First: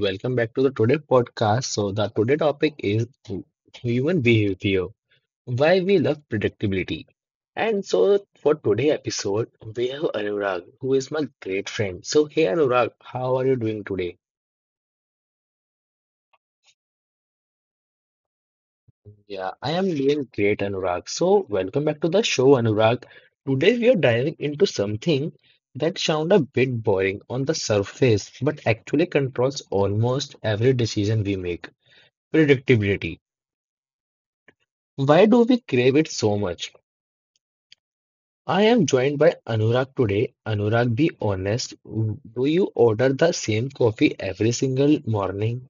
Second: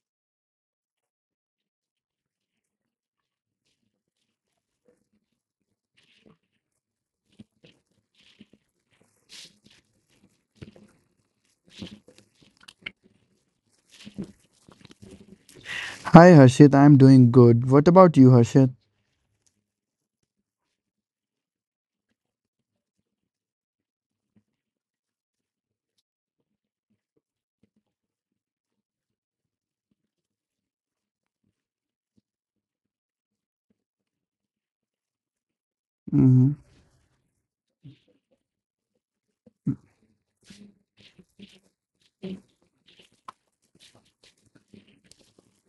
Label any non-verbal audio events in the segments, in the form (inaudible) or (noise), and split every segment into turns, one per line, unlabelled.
welcome back to the today podcast. So the today topic is human behavior, why we love predictability. And so for today episode, we have Anurag, who is my great friend. So hey Anurag, how are you doing today?
Hi Harshit, I'm doing good. What about you, Harshit?
Yeah, I am doing great, Anurag. So welcome back to the show, Anurag. Today we are diving into something that sound a bit boring on the surface, but actually controls almost every decision we make, predictability. Why do we crave it so
Mhm.
much? I am joined by Anurag today. Anurag, be honest, do you order the same coffee every single morning?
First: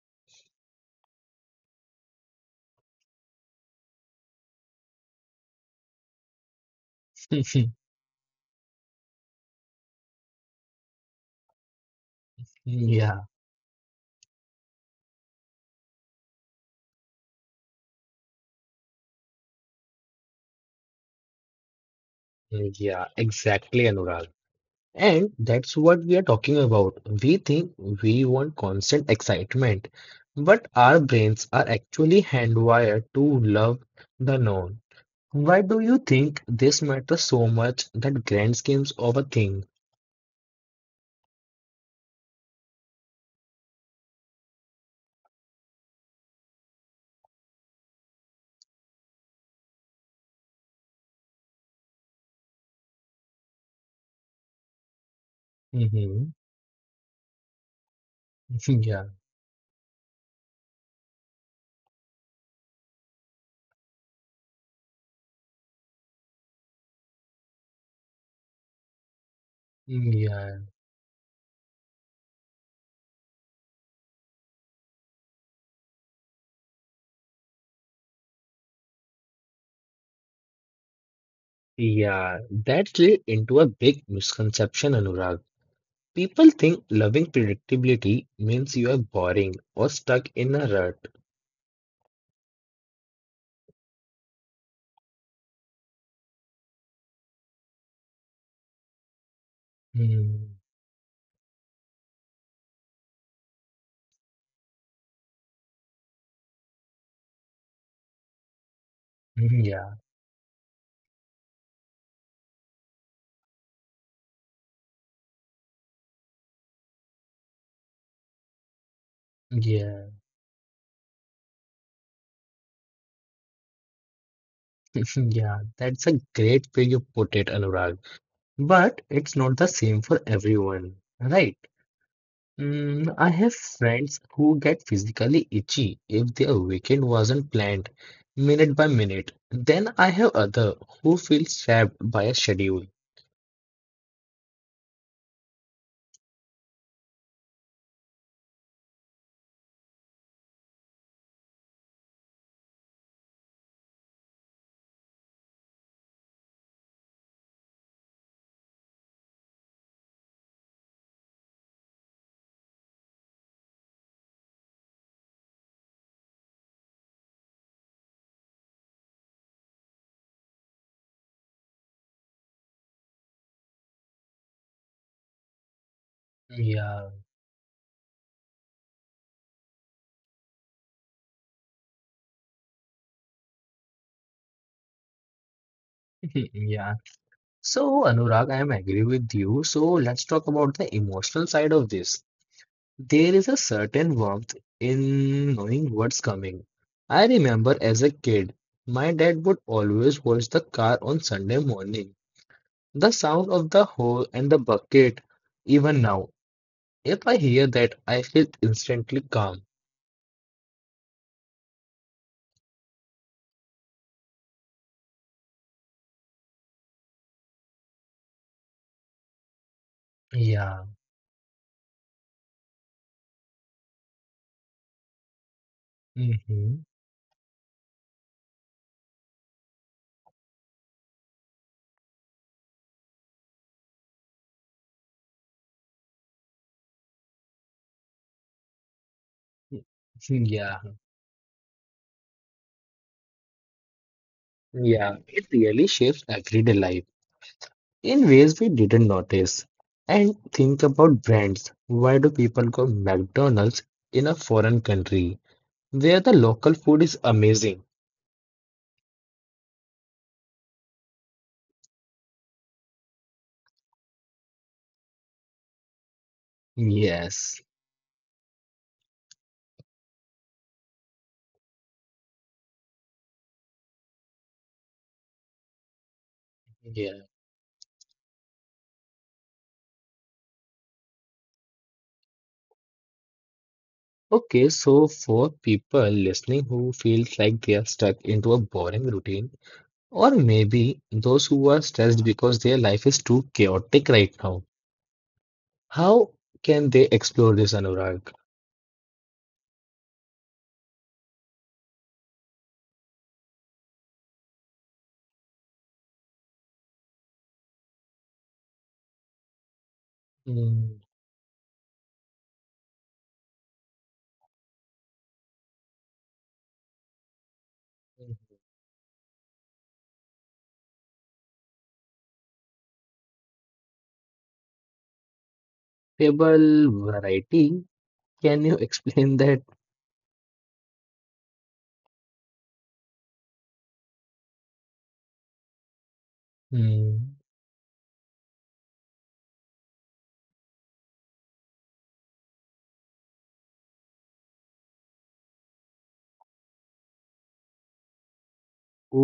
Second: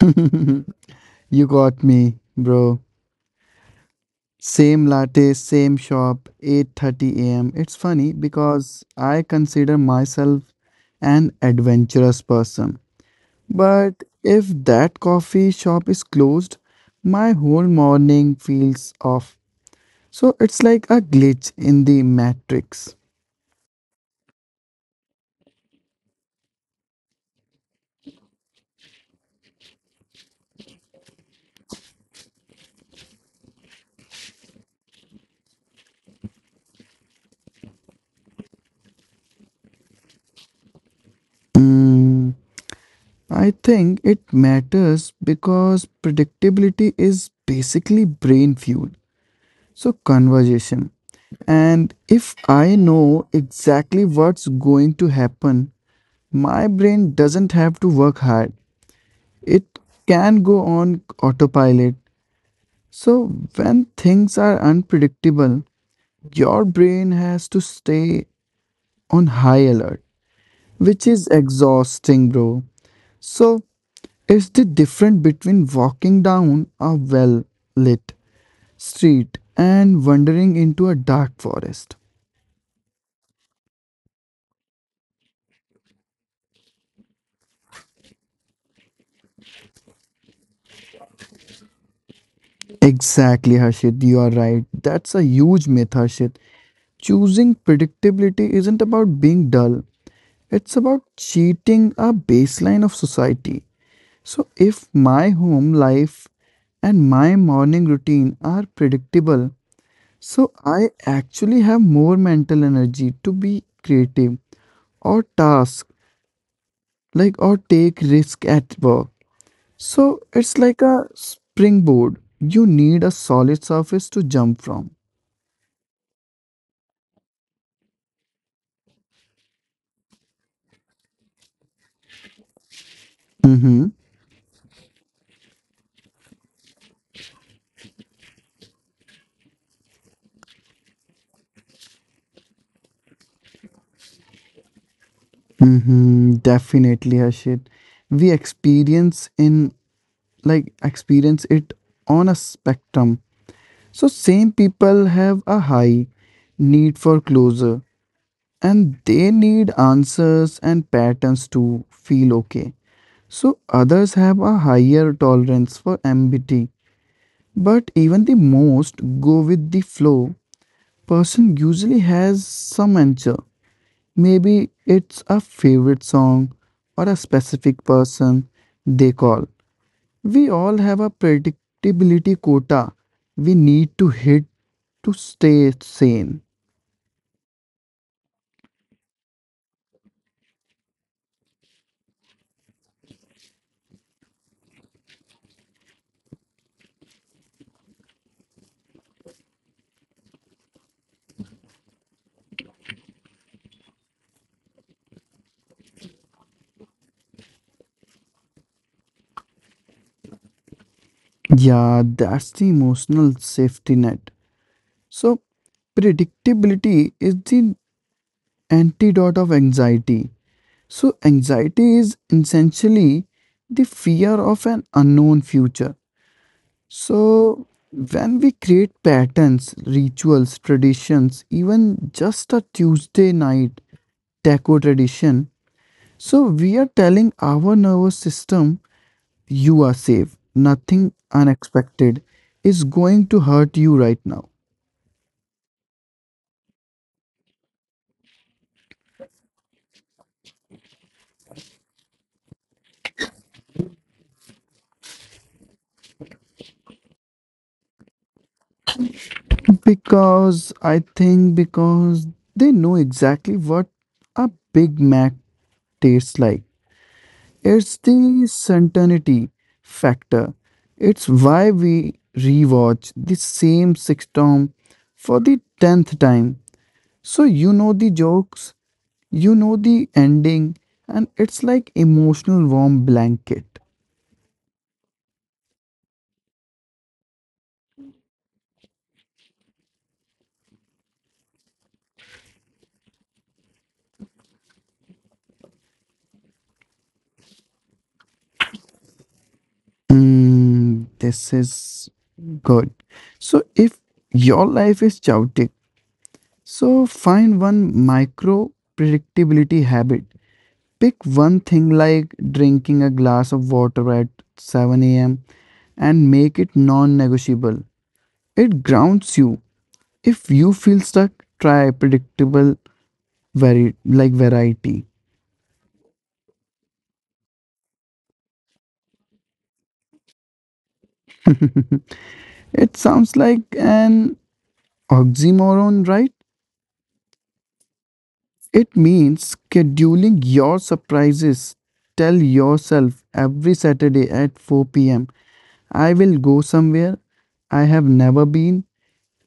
(laughs) You got me, bro. Same latte, same shop, 8:30 a.m.
(laughs)
It's funny because I consider myself an adventurous person.
Yeah,
But if that coffee shop is closed, my whole morning feels off. So it's like a glitch in the matrix.
yeah, exactly, Anurag. And that's what we are talking about. We think we want constant excitement, but our brains are actually hardwired to love the known. Why do you think this matters so much that grand schemes of a thing?
Mm. I think it matters because predictability is basically brain fuel. So, conversation. And if I know exactly what's going to happen,
Hmm
my brain doesn't have to work hard.
(laughs) Yeah,
It can go on autopilot. So, when things are unpredictable, your brain has to stay on high alert,
Yeah,
which is exhausting, bro. So, is the difference between walking down a well lit street and wandering into a dark forest.
Yeah, that's led into a big misconception, Anurag. People think loving predictability means you are boring or stuck in a rut.
Exactly, Harshit, you are right. That's a huge myth, Harshit. Choosing predictability isn't about being dull,
Hmm.
it's about cheating a baseline of society. So, if my home life and my morning routine are predictable,
hmm, Yeah,
so I actually have more mental energy to be creative or task like or take risk at work.
yeah,
So it's like a springboard. You need a solid surface to jump from.
(laughs) yeah. That's a great way you put it, Anurag. But it's not the same for everyone, right? Mm, I have
Mm-hmm.
friends who get physically itchy if their weekend wasn't planned minute by minute. Then I have other who feel trapped by a schedule.
Mm-hmm. Definitely, Harshit. We experience in like experience it on a spectrum. So same people have a high need for closure and they need answers and patterns to feel okay. So others have a higher tolerance for ambiguity. But even the most go with the flow person usually has some answer. Maybe it's a favorite song or a
Yeah.
specific person they call. We all have a predictability quota we need to hit to stay sane.
(laughs) Yeah. So, Anurag, I am agree with you. So, let's talk about the emotional side of this. There is a certain warmth in knowing what's coming. I remember as a kid, my dad would always wash the car on Sunday morning. The sound of the hose and the bucket, even now, if I hear that, I feel instantly calm.
Yeah, that's the emotional safety net. So, predictability is the antidote of anxiety.
Yeah.
So, anxiety is essentially the fear of an unknown future.
hmm
So, when we create patterns, rituals, traditions, even just a Tuesday night taco tradition, so we are telling our nervous system, you are
(laughs)
safe, nothing
Yeah.
unexpected is going to hurt you right now.
Yeah. It really shapes everyday life. In ways we didn't notice. And think about brands. Why do people go McDonald's in a foreign country where the local food is amazing?
Because I think because they know exactly what a Big Mac tastes like.
Yes.
It's the certainty factor. It's why we rewatch the same sitcom for the 10th time.
Yeah.
So you know the jokes, you know the ending, and it's like emotional warm blanket.
Okay, so for people listening who feels like they are stuck into a boring routine, or maybe those who are stressed because their life is too chaotic right now, how can they explore this, Anurag?
This is good. So if your life is chaotic, so find one micro predictability habit.
Mm.
Pick one thing like drinking a glass of water at 7 a.m. and make it non negotiable. It grounds you. If you feel stuck, try predictable variety.
Table variety, can you (laughs) explain that?
It sounds like an oxymoron, right?
Hmm.
It means scheduling your surprises. Tell yourself every Saturday at 4 p.m., I will go somewhere I have never been.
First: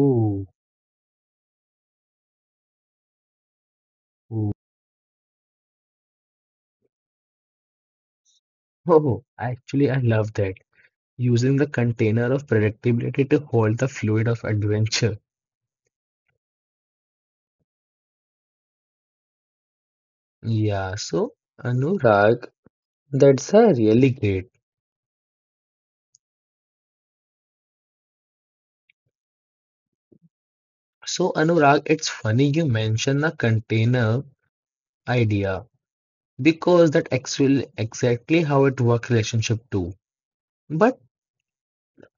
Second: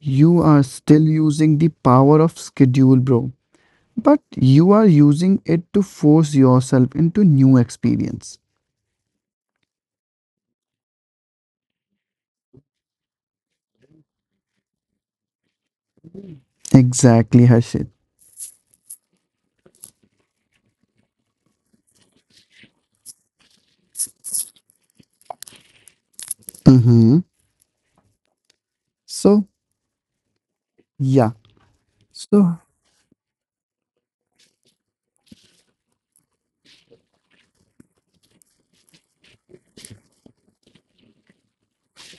You are still using the power of schedule, bro. But
ooh.
you are using it to force yourself into new experience.
Oh, actually, I love that. Using the container of predictability to hold the fluid of adventure.
Exactly, Harshit.
Yeah, so Anurag, that's a really great.
Mm-hmm. So, yeah.
So Anurag, it's funny
So,
you mention the container idea because that actually exactly how it work relationship too. But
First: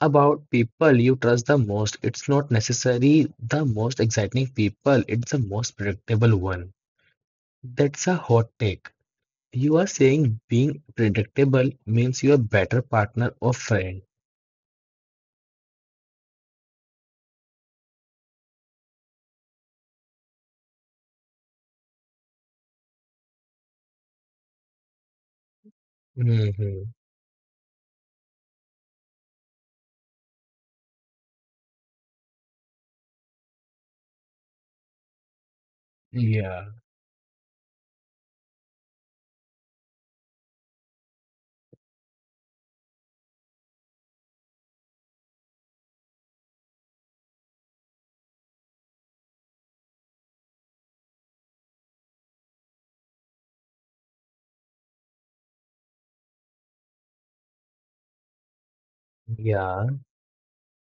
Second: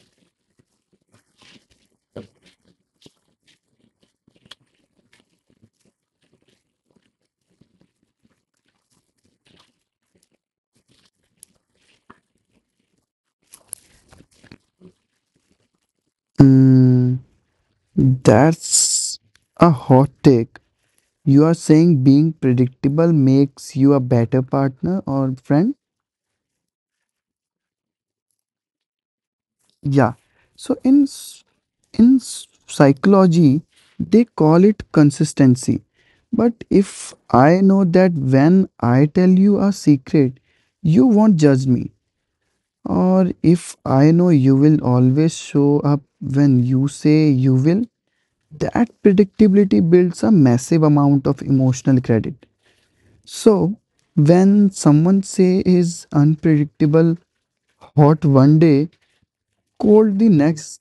about people you trust the most, it's not necessarily the most exciting people, it's the most predictable one. That's a hot take. You are saying being predictable means you're a better partner or friend.
mm, that's a hot take. You are saying being predictable makes you a better partner or friend?
Hmm
Yeah. So in psychology, they call it consistency. But
Yeah,
if I know that when I tell you a secret, you won't judge me, or if I know you will always show up when you say you will, that predictability builds a massive amount of emotional credit. So when someone say is unpredictable, hot one day,
yeah,
cold the next.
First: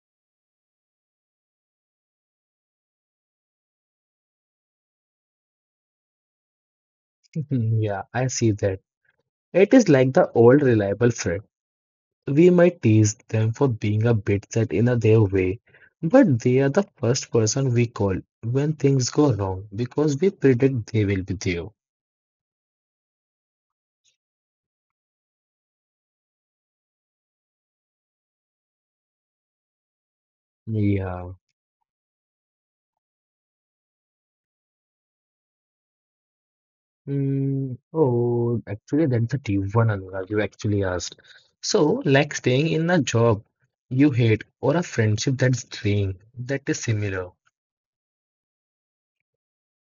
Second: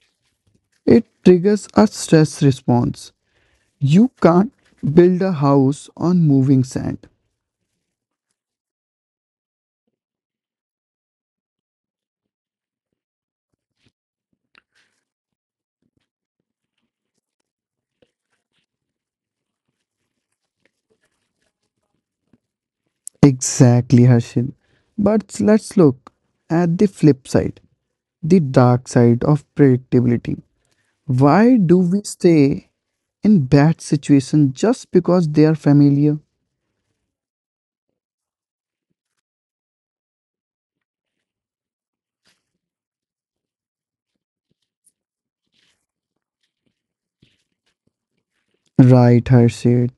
It triggers a stress response. You can't build a house on moving sand.
(laughs) yeah, I see that. It is like the old reliable friend. We might tease them for being a bit set in a their way, but they are the first person we call when things go wrong because we predict they will be there.
Exactly, Harshil. But let's look at the flip side, the dark side of predictability.
Yeah.
Why do we stay in bad situations just because they are familiar?
Mm, oh, actually, that's a deep one, Anurag. You actually asked. So, like staying in a job you hate or a friendship that's draining, that is similar.
Right, Harshil.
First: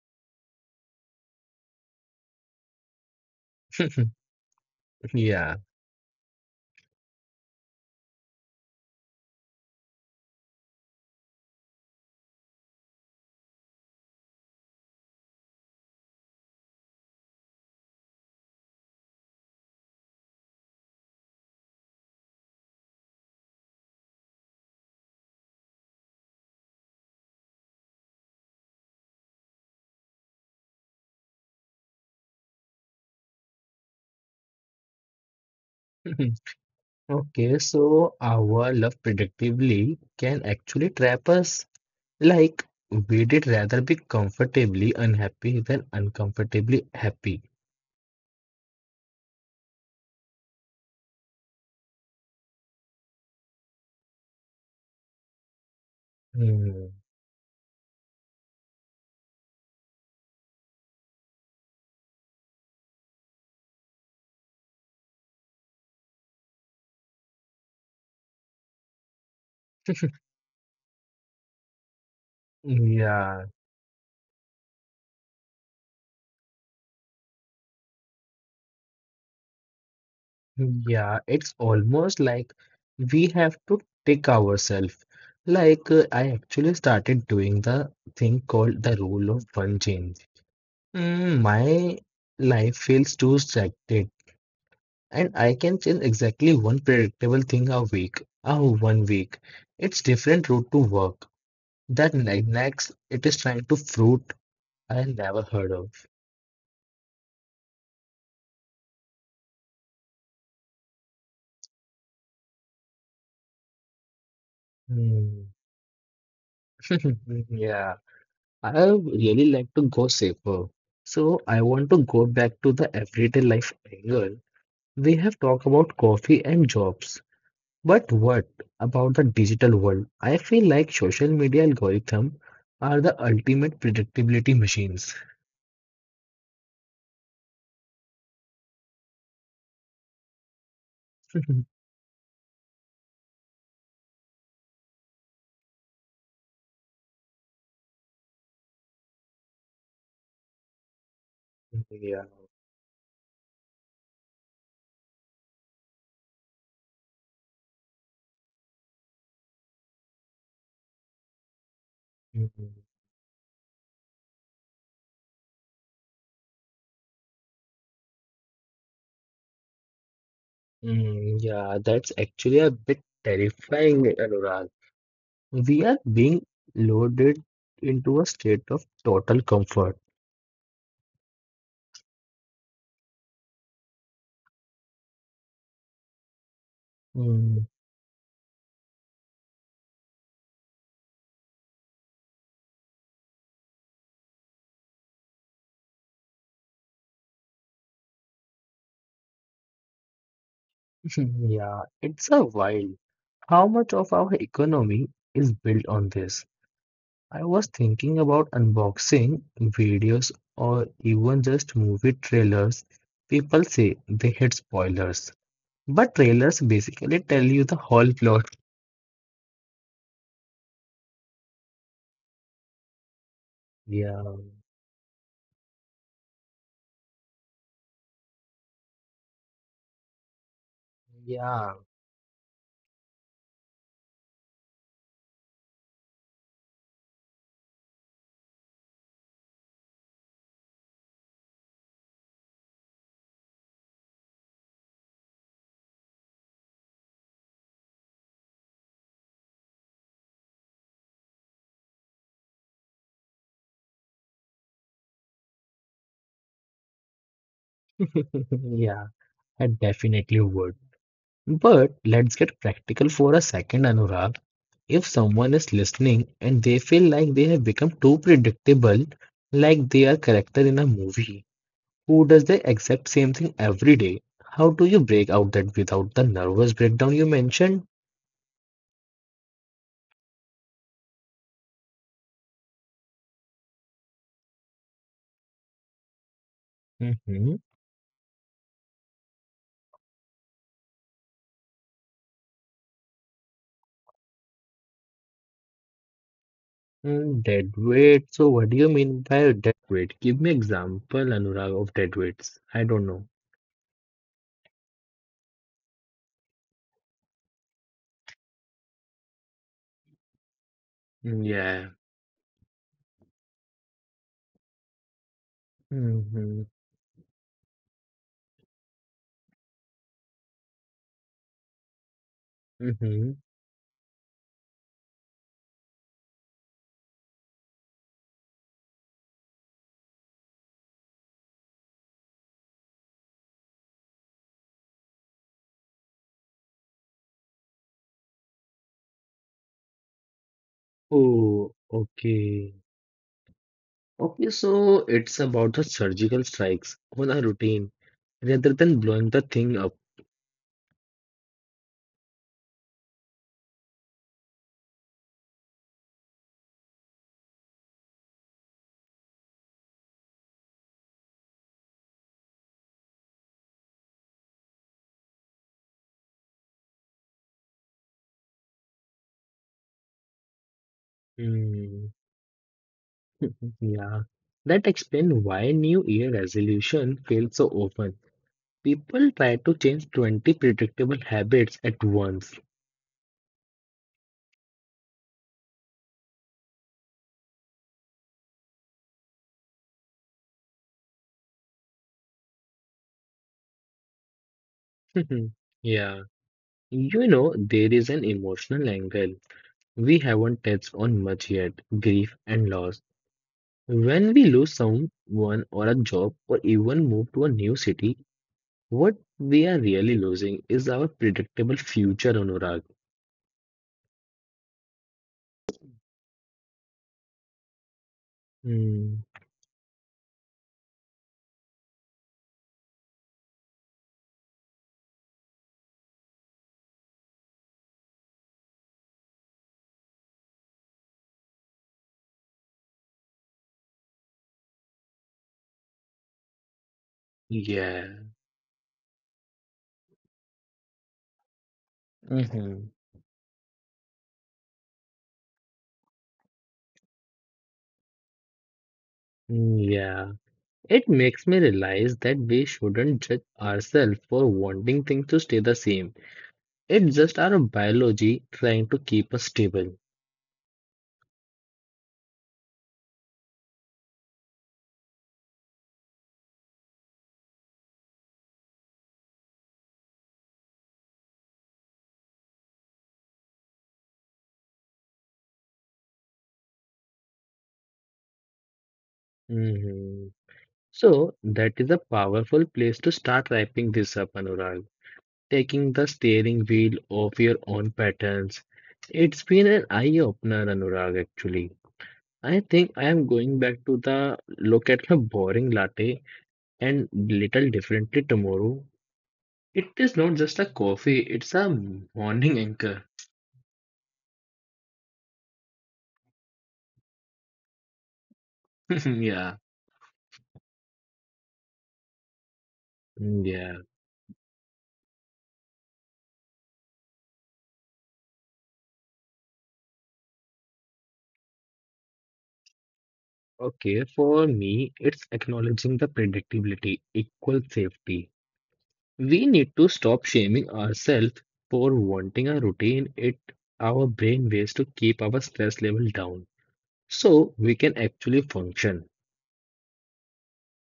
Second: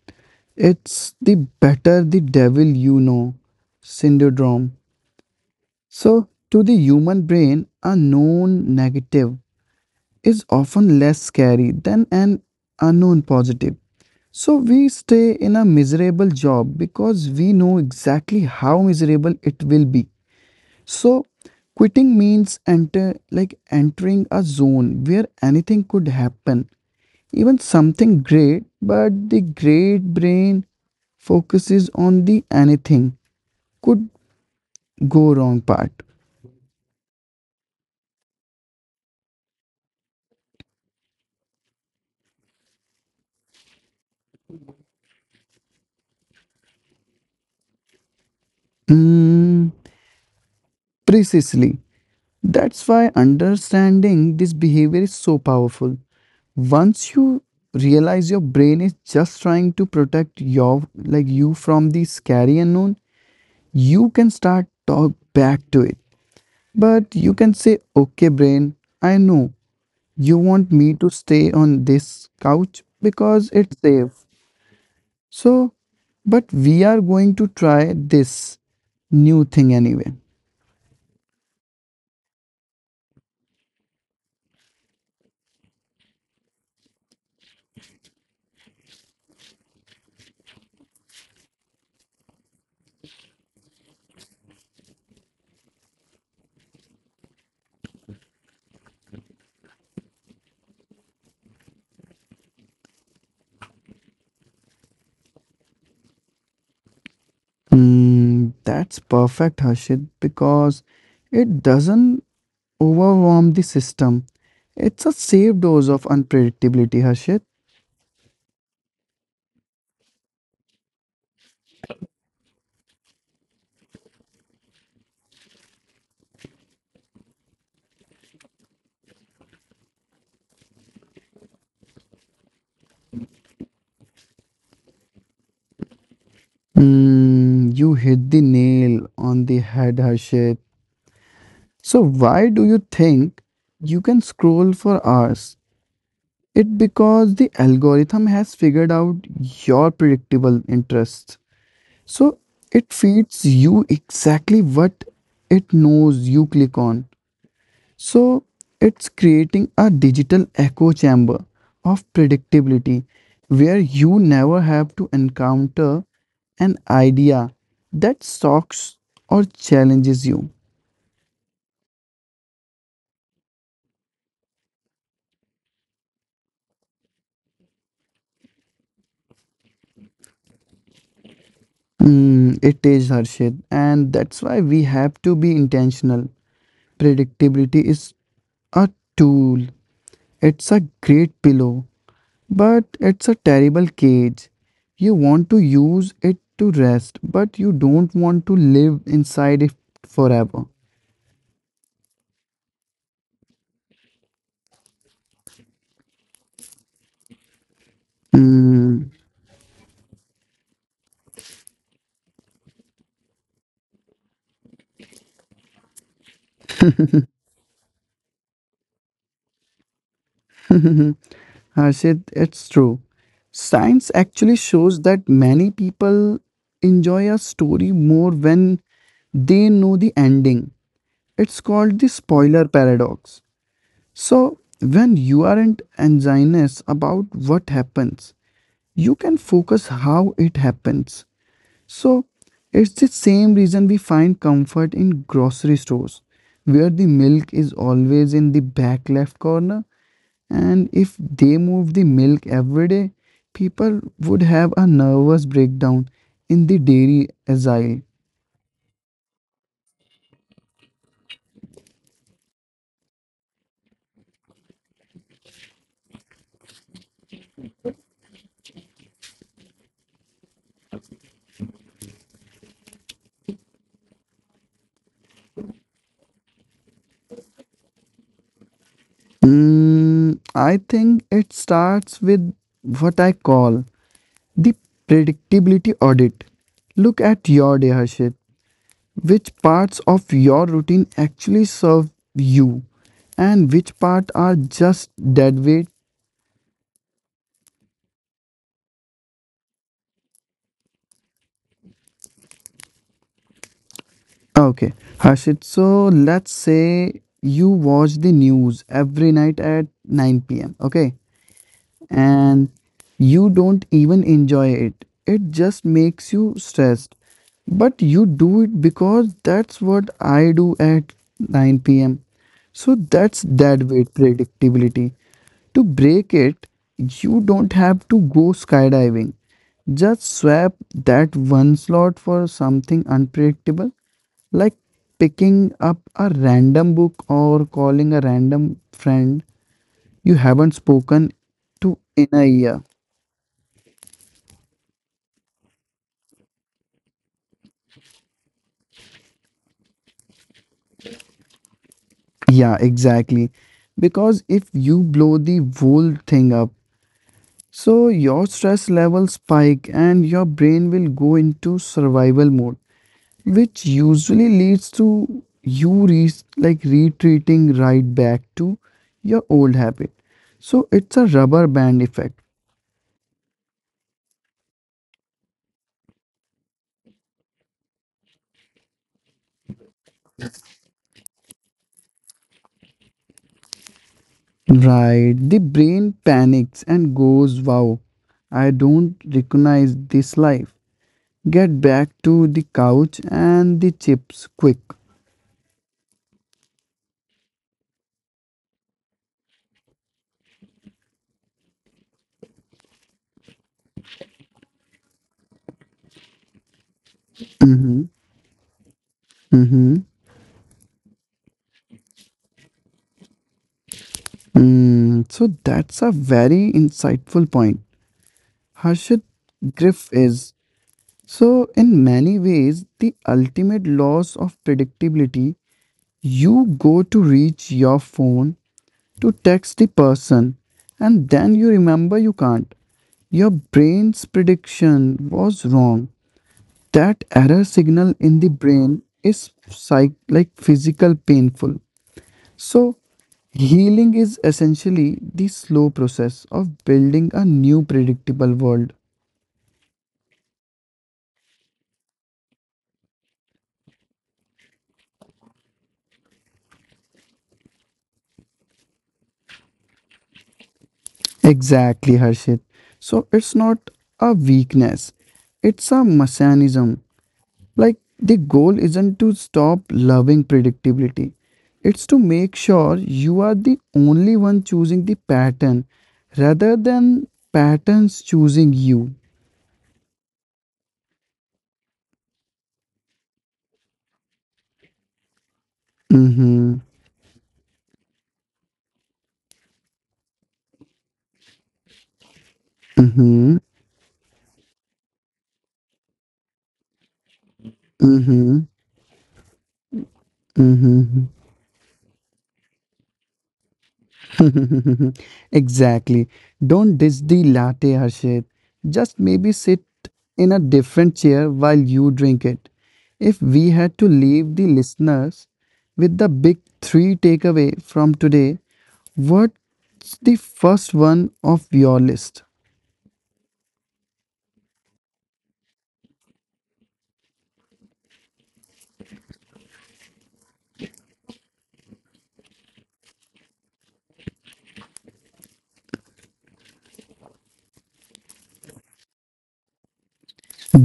It's the better the devil you know
(laughs)
syndrome.
Yeah.
So, to the human brain, a known negative is often less scary than an unknown positive. So we stay in a miserable job because we know exactly how miserable it will be. So quitting means entering a zone where anything could happen, even something great, but the great brain focuses on the anything could go wrong part.
(laughs) Okay, so our love predictably can actually trap us. Like, we'd rather be comfortably unhappy than uncomfortably happy.
Mm, Precisely. That's why understanding this behavior is so powerful.
Hmm.
Once you realize your brain is just trying to protect you from the scary unknown, you can start talk back to it. But you can say, "Okay, brain, I know you want me to stay on this couch
Yeah.
because it's safe. So, but we are going to try this new thing anyway."
Yeah, it's almost like we have to pick ourselves. Like, I actually started doing the thing called the rule of one change. Mm, my life feels too stagnant, and I can change exactly one predictable thing a week. Oh, 1 week. It's different route to work. Next, it is trying to fruit I never heard of.
That's perfect, Harshit, because it doesn't overwhelm the system. It's a
Mm.
safe dose of unpredictability, Harshit.
(laughs) Yeah. I really like to go safer. So I want to go back to the everyday life angle. We have talked about coffee and jobs. But what about the digital world? I feel like social media algorithm are the ultimate predictability machines.
You hit the nail on the head, Harshit.
(laughs)
So why do you think you can scroll for hours? It because the algorithm has figured out your predictable interests.
Yeah.
So it feeds you exactly what it knows you click on. So it's creating a digital echo chamber of
Mhm.
predictability where you never have to encounter an idea that shocks or challenges you.
Mm, yeah, that's actually a bit terrifying, Anurag. We are being loaded into a state of total comfort.
It is Harshit, and that's why we have to be intentional.
Mm,
Predictability is a tool, it's a great pillow. But it's a terrible cage. You want to use it to rest, but you don't want to live inside it forever.
(laughs) yeah, it's a wild. How much of our economy is built on this? I was thinking about
Hmm,
unboxing videos or even just movie trailers. People say they hate spoilers, but trailers basically tell you the whole plot.
Harshit, it's true. Science
Yeah,
actually shows that many people enjoy a story more when they know the ending. It's
yeah,
called the spoiler paradox. So, when you aren't anxious about what happens, you can focus how it happens. So, it's the same reason we find comfort in grocery stores, where the milk is always in the back left corner. And if they move the milk every day, people would have a nervous breakdown in the dairy aisle.
(laughs) yeah, I definitely would. But let's get practical for a second, Anurag. If someone is listening and they feel like they have become too predictable, like they are character in a movie, who does the exact same thing every day. How do you break out that without the nervous breakdown you mentioned?
I think it starts with what I call the predictability audit. Look at
Mm-hmm.
your day, Harshit. Which parts of your routine actually serve you and which part are just dead weight?
Mm, dead weight. So what do you mean by dead weight? Give me example, Anurag, of dead weights. I don't know.
Okay, Harshit. So let's say you watch the news every night at 9 pm. Okay,
Mm, Yeah.
and you don't even enjoy it. It just makes you
Mm-hmm.
stressed. But you do it because that's what I do at 9 pm. So
Mm-hmm.
that's that weight predictability. To break it, you don't have to go skydiving. Just swap that one slot for something unpredictable, like picking up a random book or calling a random friend you haven't spoken
Oh,
to in a
okay.
year.
Okay, so it's about the surgical strikes on a routine rather than blowing the thing up.
Yeah, exactly. Because if you blow the whole thing up, so your stress level spike and your brain will go into survival mode, which usually leads to you retreating right back to your old habit. So it's a rubber band
Mm,
effect.
yeah. That explains why New Year resolution fail so often. People try to change 20 predictable habits at once.
Right. The brain panics and goes, wow, I don't recognize this life. Get back to the couch and the chips quick.
(laughs) yeah. You know, there is an emotional angle we haven't touched on much yet grief and loss. When we lose someone or a job or even move to a new
Mm-hmm.
city, what we are
Mm-hmm.
really losing is our predictable future, Anurag.
So that's a very insightful point. Harshit,
Hmm.
Griff is. So, in many ways, the ultimate loss of predictability, you go to reach your phone to text the person, and then you remember you can't. Your brain's prediction was wrong. That error signal
Yeah.
in the brain is physical painful.
hmm
So healing is essentially the slow process of building a new predictable world.
Yeah, it makes me realize that we shouldn't judge ourselves for wanting things to stay the same. It's just our biology trying to keep us stable.
Exactly, Harshit. So it's not a weakness, it's a mechanism. Like, the goal isn't to stop loving predictability, it's to make sure you are the only one choosing the pattern rather than patterns choosing you.
Mhm. So, that is a powerful place to start wrapping this up, Anurag. Taking the steering
Mhm.
wheel of your own patterns. It's been an eye opener, Anurag, actually. I think I am
Mhm.
going back to the look at my boring latte and little differently
Mhm.
tomorrow. It is not just a coffee,
Mhm.
it's a morning anchor.
(laughs) Exactly. Don't dish the latte, Harshit.
(laughs)
Just maybe
yeah,
sit in a different chair while you drink it. If we
yeah.
had to leave the listeners with the big three takeaway from today, what's the first one of your list?
Okay, for me, it's acknowledging the predictability equal safety. We need to stop shaming ourselves for wanting a routine. It our brain ways to keep our stress level down so we can actually function.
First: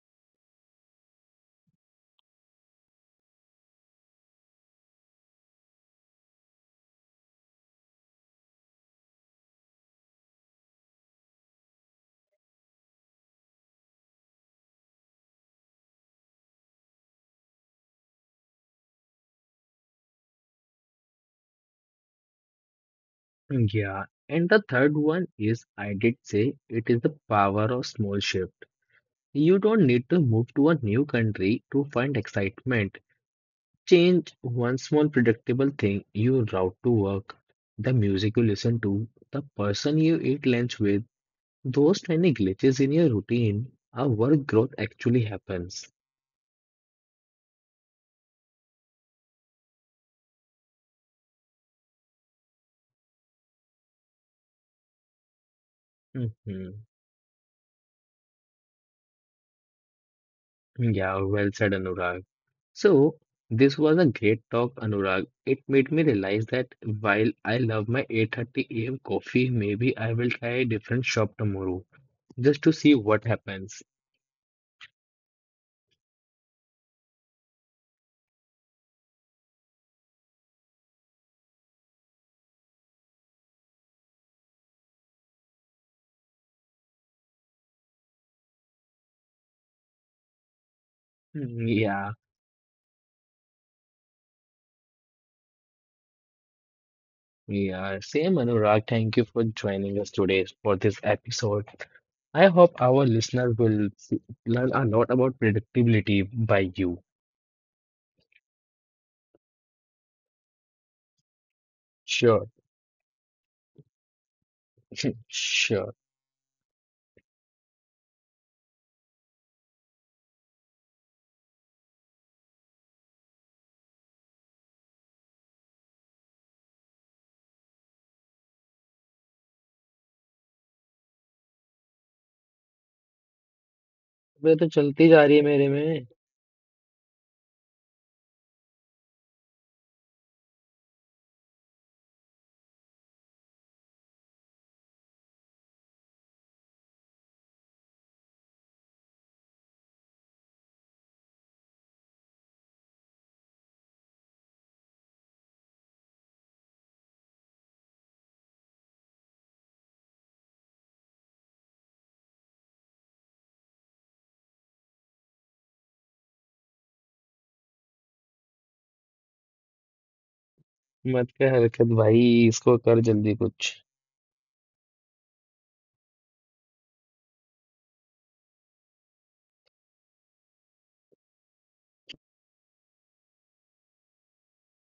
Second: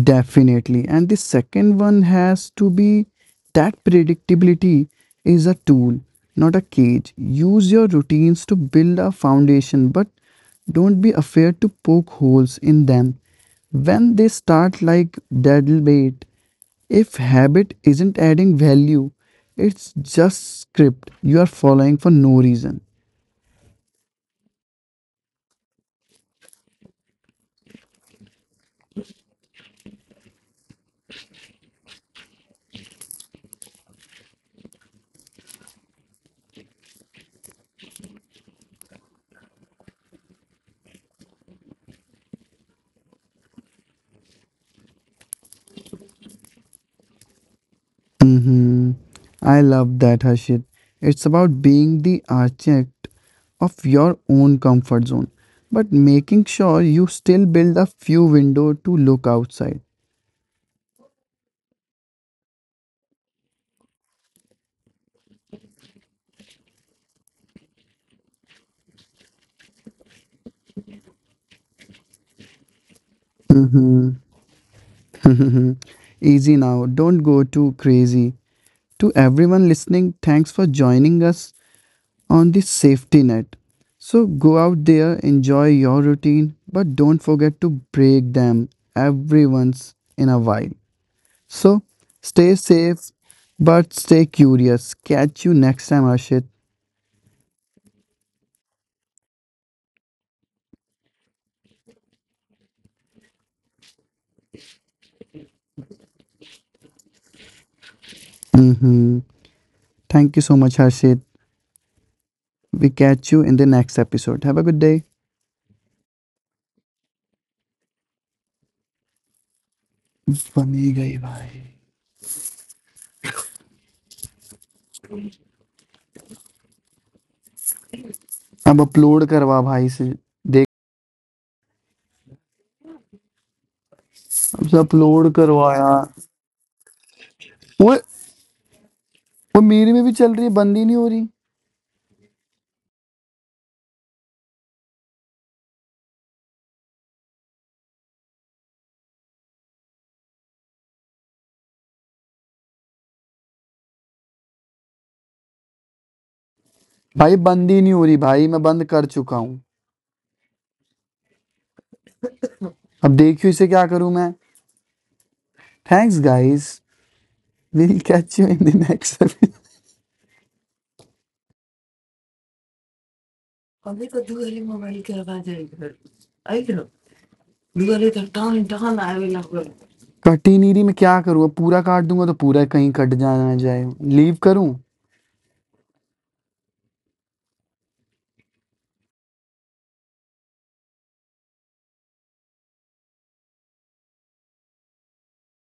Definitely. And the second one has to be that predictability is a tool, not a cage. Use your routines to build a foundation, but don't be afraid to poke holes in them. When they start like deadly bait, if habit isn't adding value, it's just script you are following for no reason.
Yeah, and the third one is I did say it is the power of small shift. You don't need to move to a new country to find excitement. Change one small predictable thing you route to work, the music you listen to, the person you eat lunch with. Those tiny glitches in your routine are where growth actually happens.
Mm-hmm. I love that, Harshit. It's about being the architect of your own comfort zone, but making sure
hmm
you still build a few window to look outside.
Yeah, well said, Anurag. So, this was a great talk, Anurag. It made me realize that while I love my 8:30 a.m. coffee, maybe I will try a different shop tomorrow just to see what happens.
Mm-hmm. (laughs) Easy now. Don't go too crazy. To everyone listening, thanks for joining us on the safety net. So go out there, enjoy your routine, but don't forget to break them every once in a while. So
Yeah.
stay safe, but stay curious. Catch you next time, Ashit.
We are same Anurag. Thank you for joining us today for this episode. I hope our listeners will learn a lot about predictability by you.
Uh huh. Thank you so much, Ashit.
Sure
We catch you in the next episode. Have a good day.
Sure (laughs)
बनी गई भाई, अब upload करवा भाई से, देख.
अबे
अब
तो चलती जा
upload
रही है मेरे
करवाया.
में
वो मेरी में भी चल रही है, बंदी नहीं हो रही. भाई बंदी नहीं हो रही भाई, मैं बंद कर चुका हूँ. अब देखियो इसे, क्या करूँ मैं. Thanks guys, we catch you in the
मत कर हरकत भाई इसको कर जल्दी कुछ
next. Literally, done, done. I will not go. Cut ही नहीं रही, मैं क्या करूँ अब, पूरा काट दूंगा तो पूरा कहीं कट जाना जाए. लीव करूँ.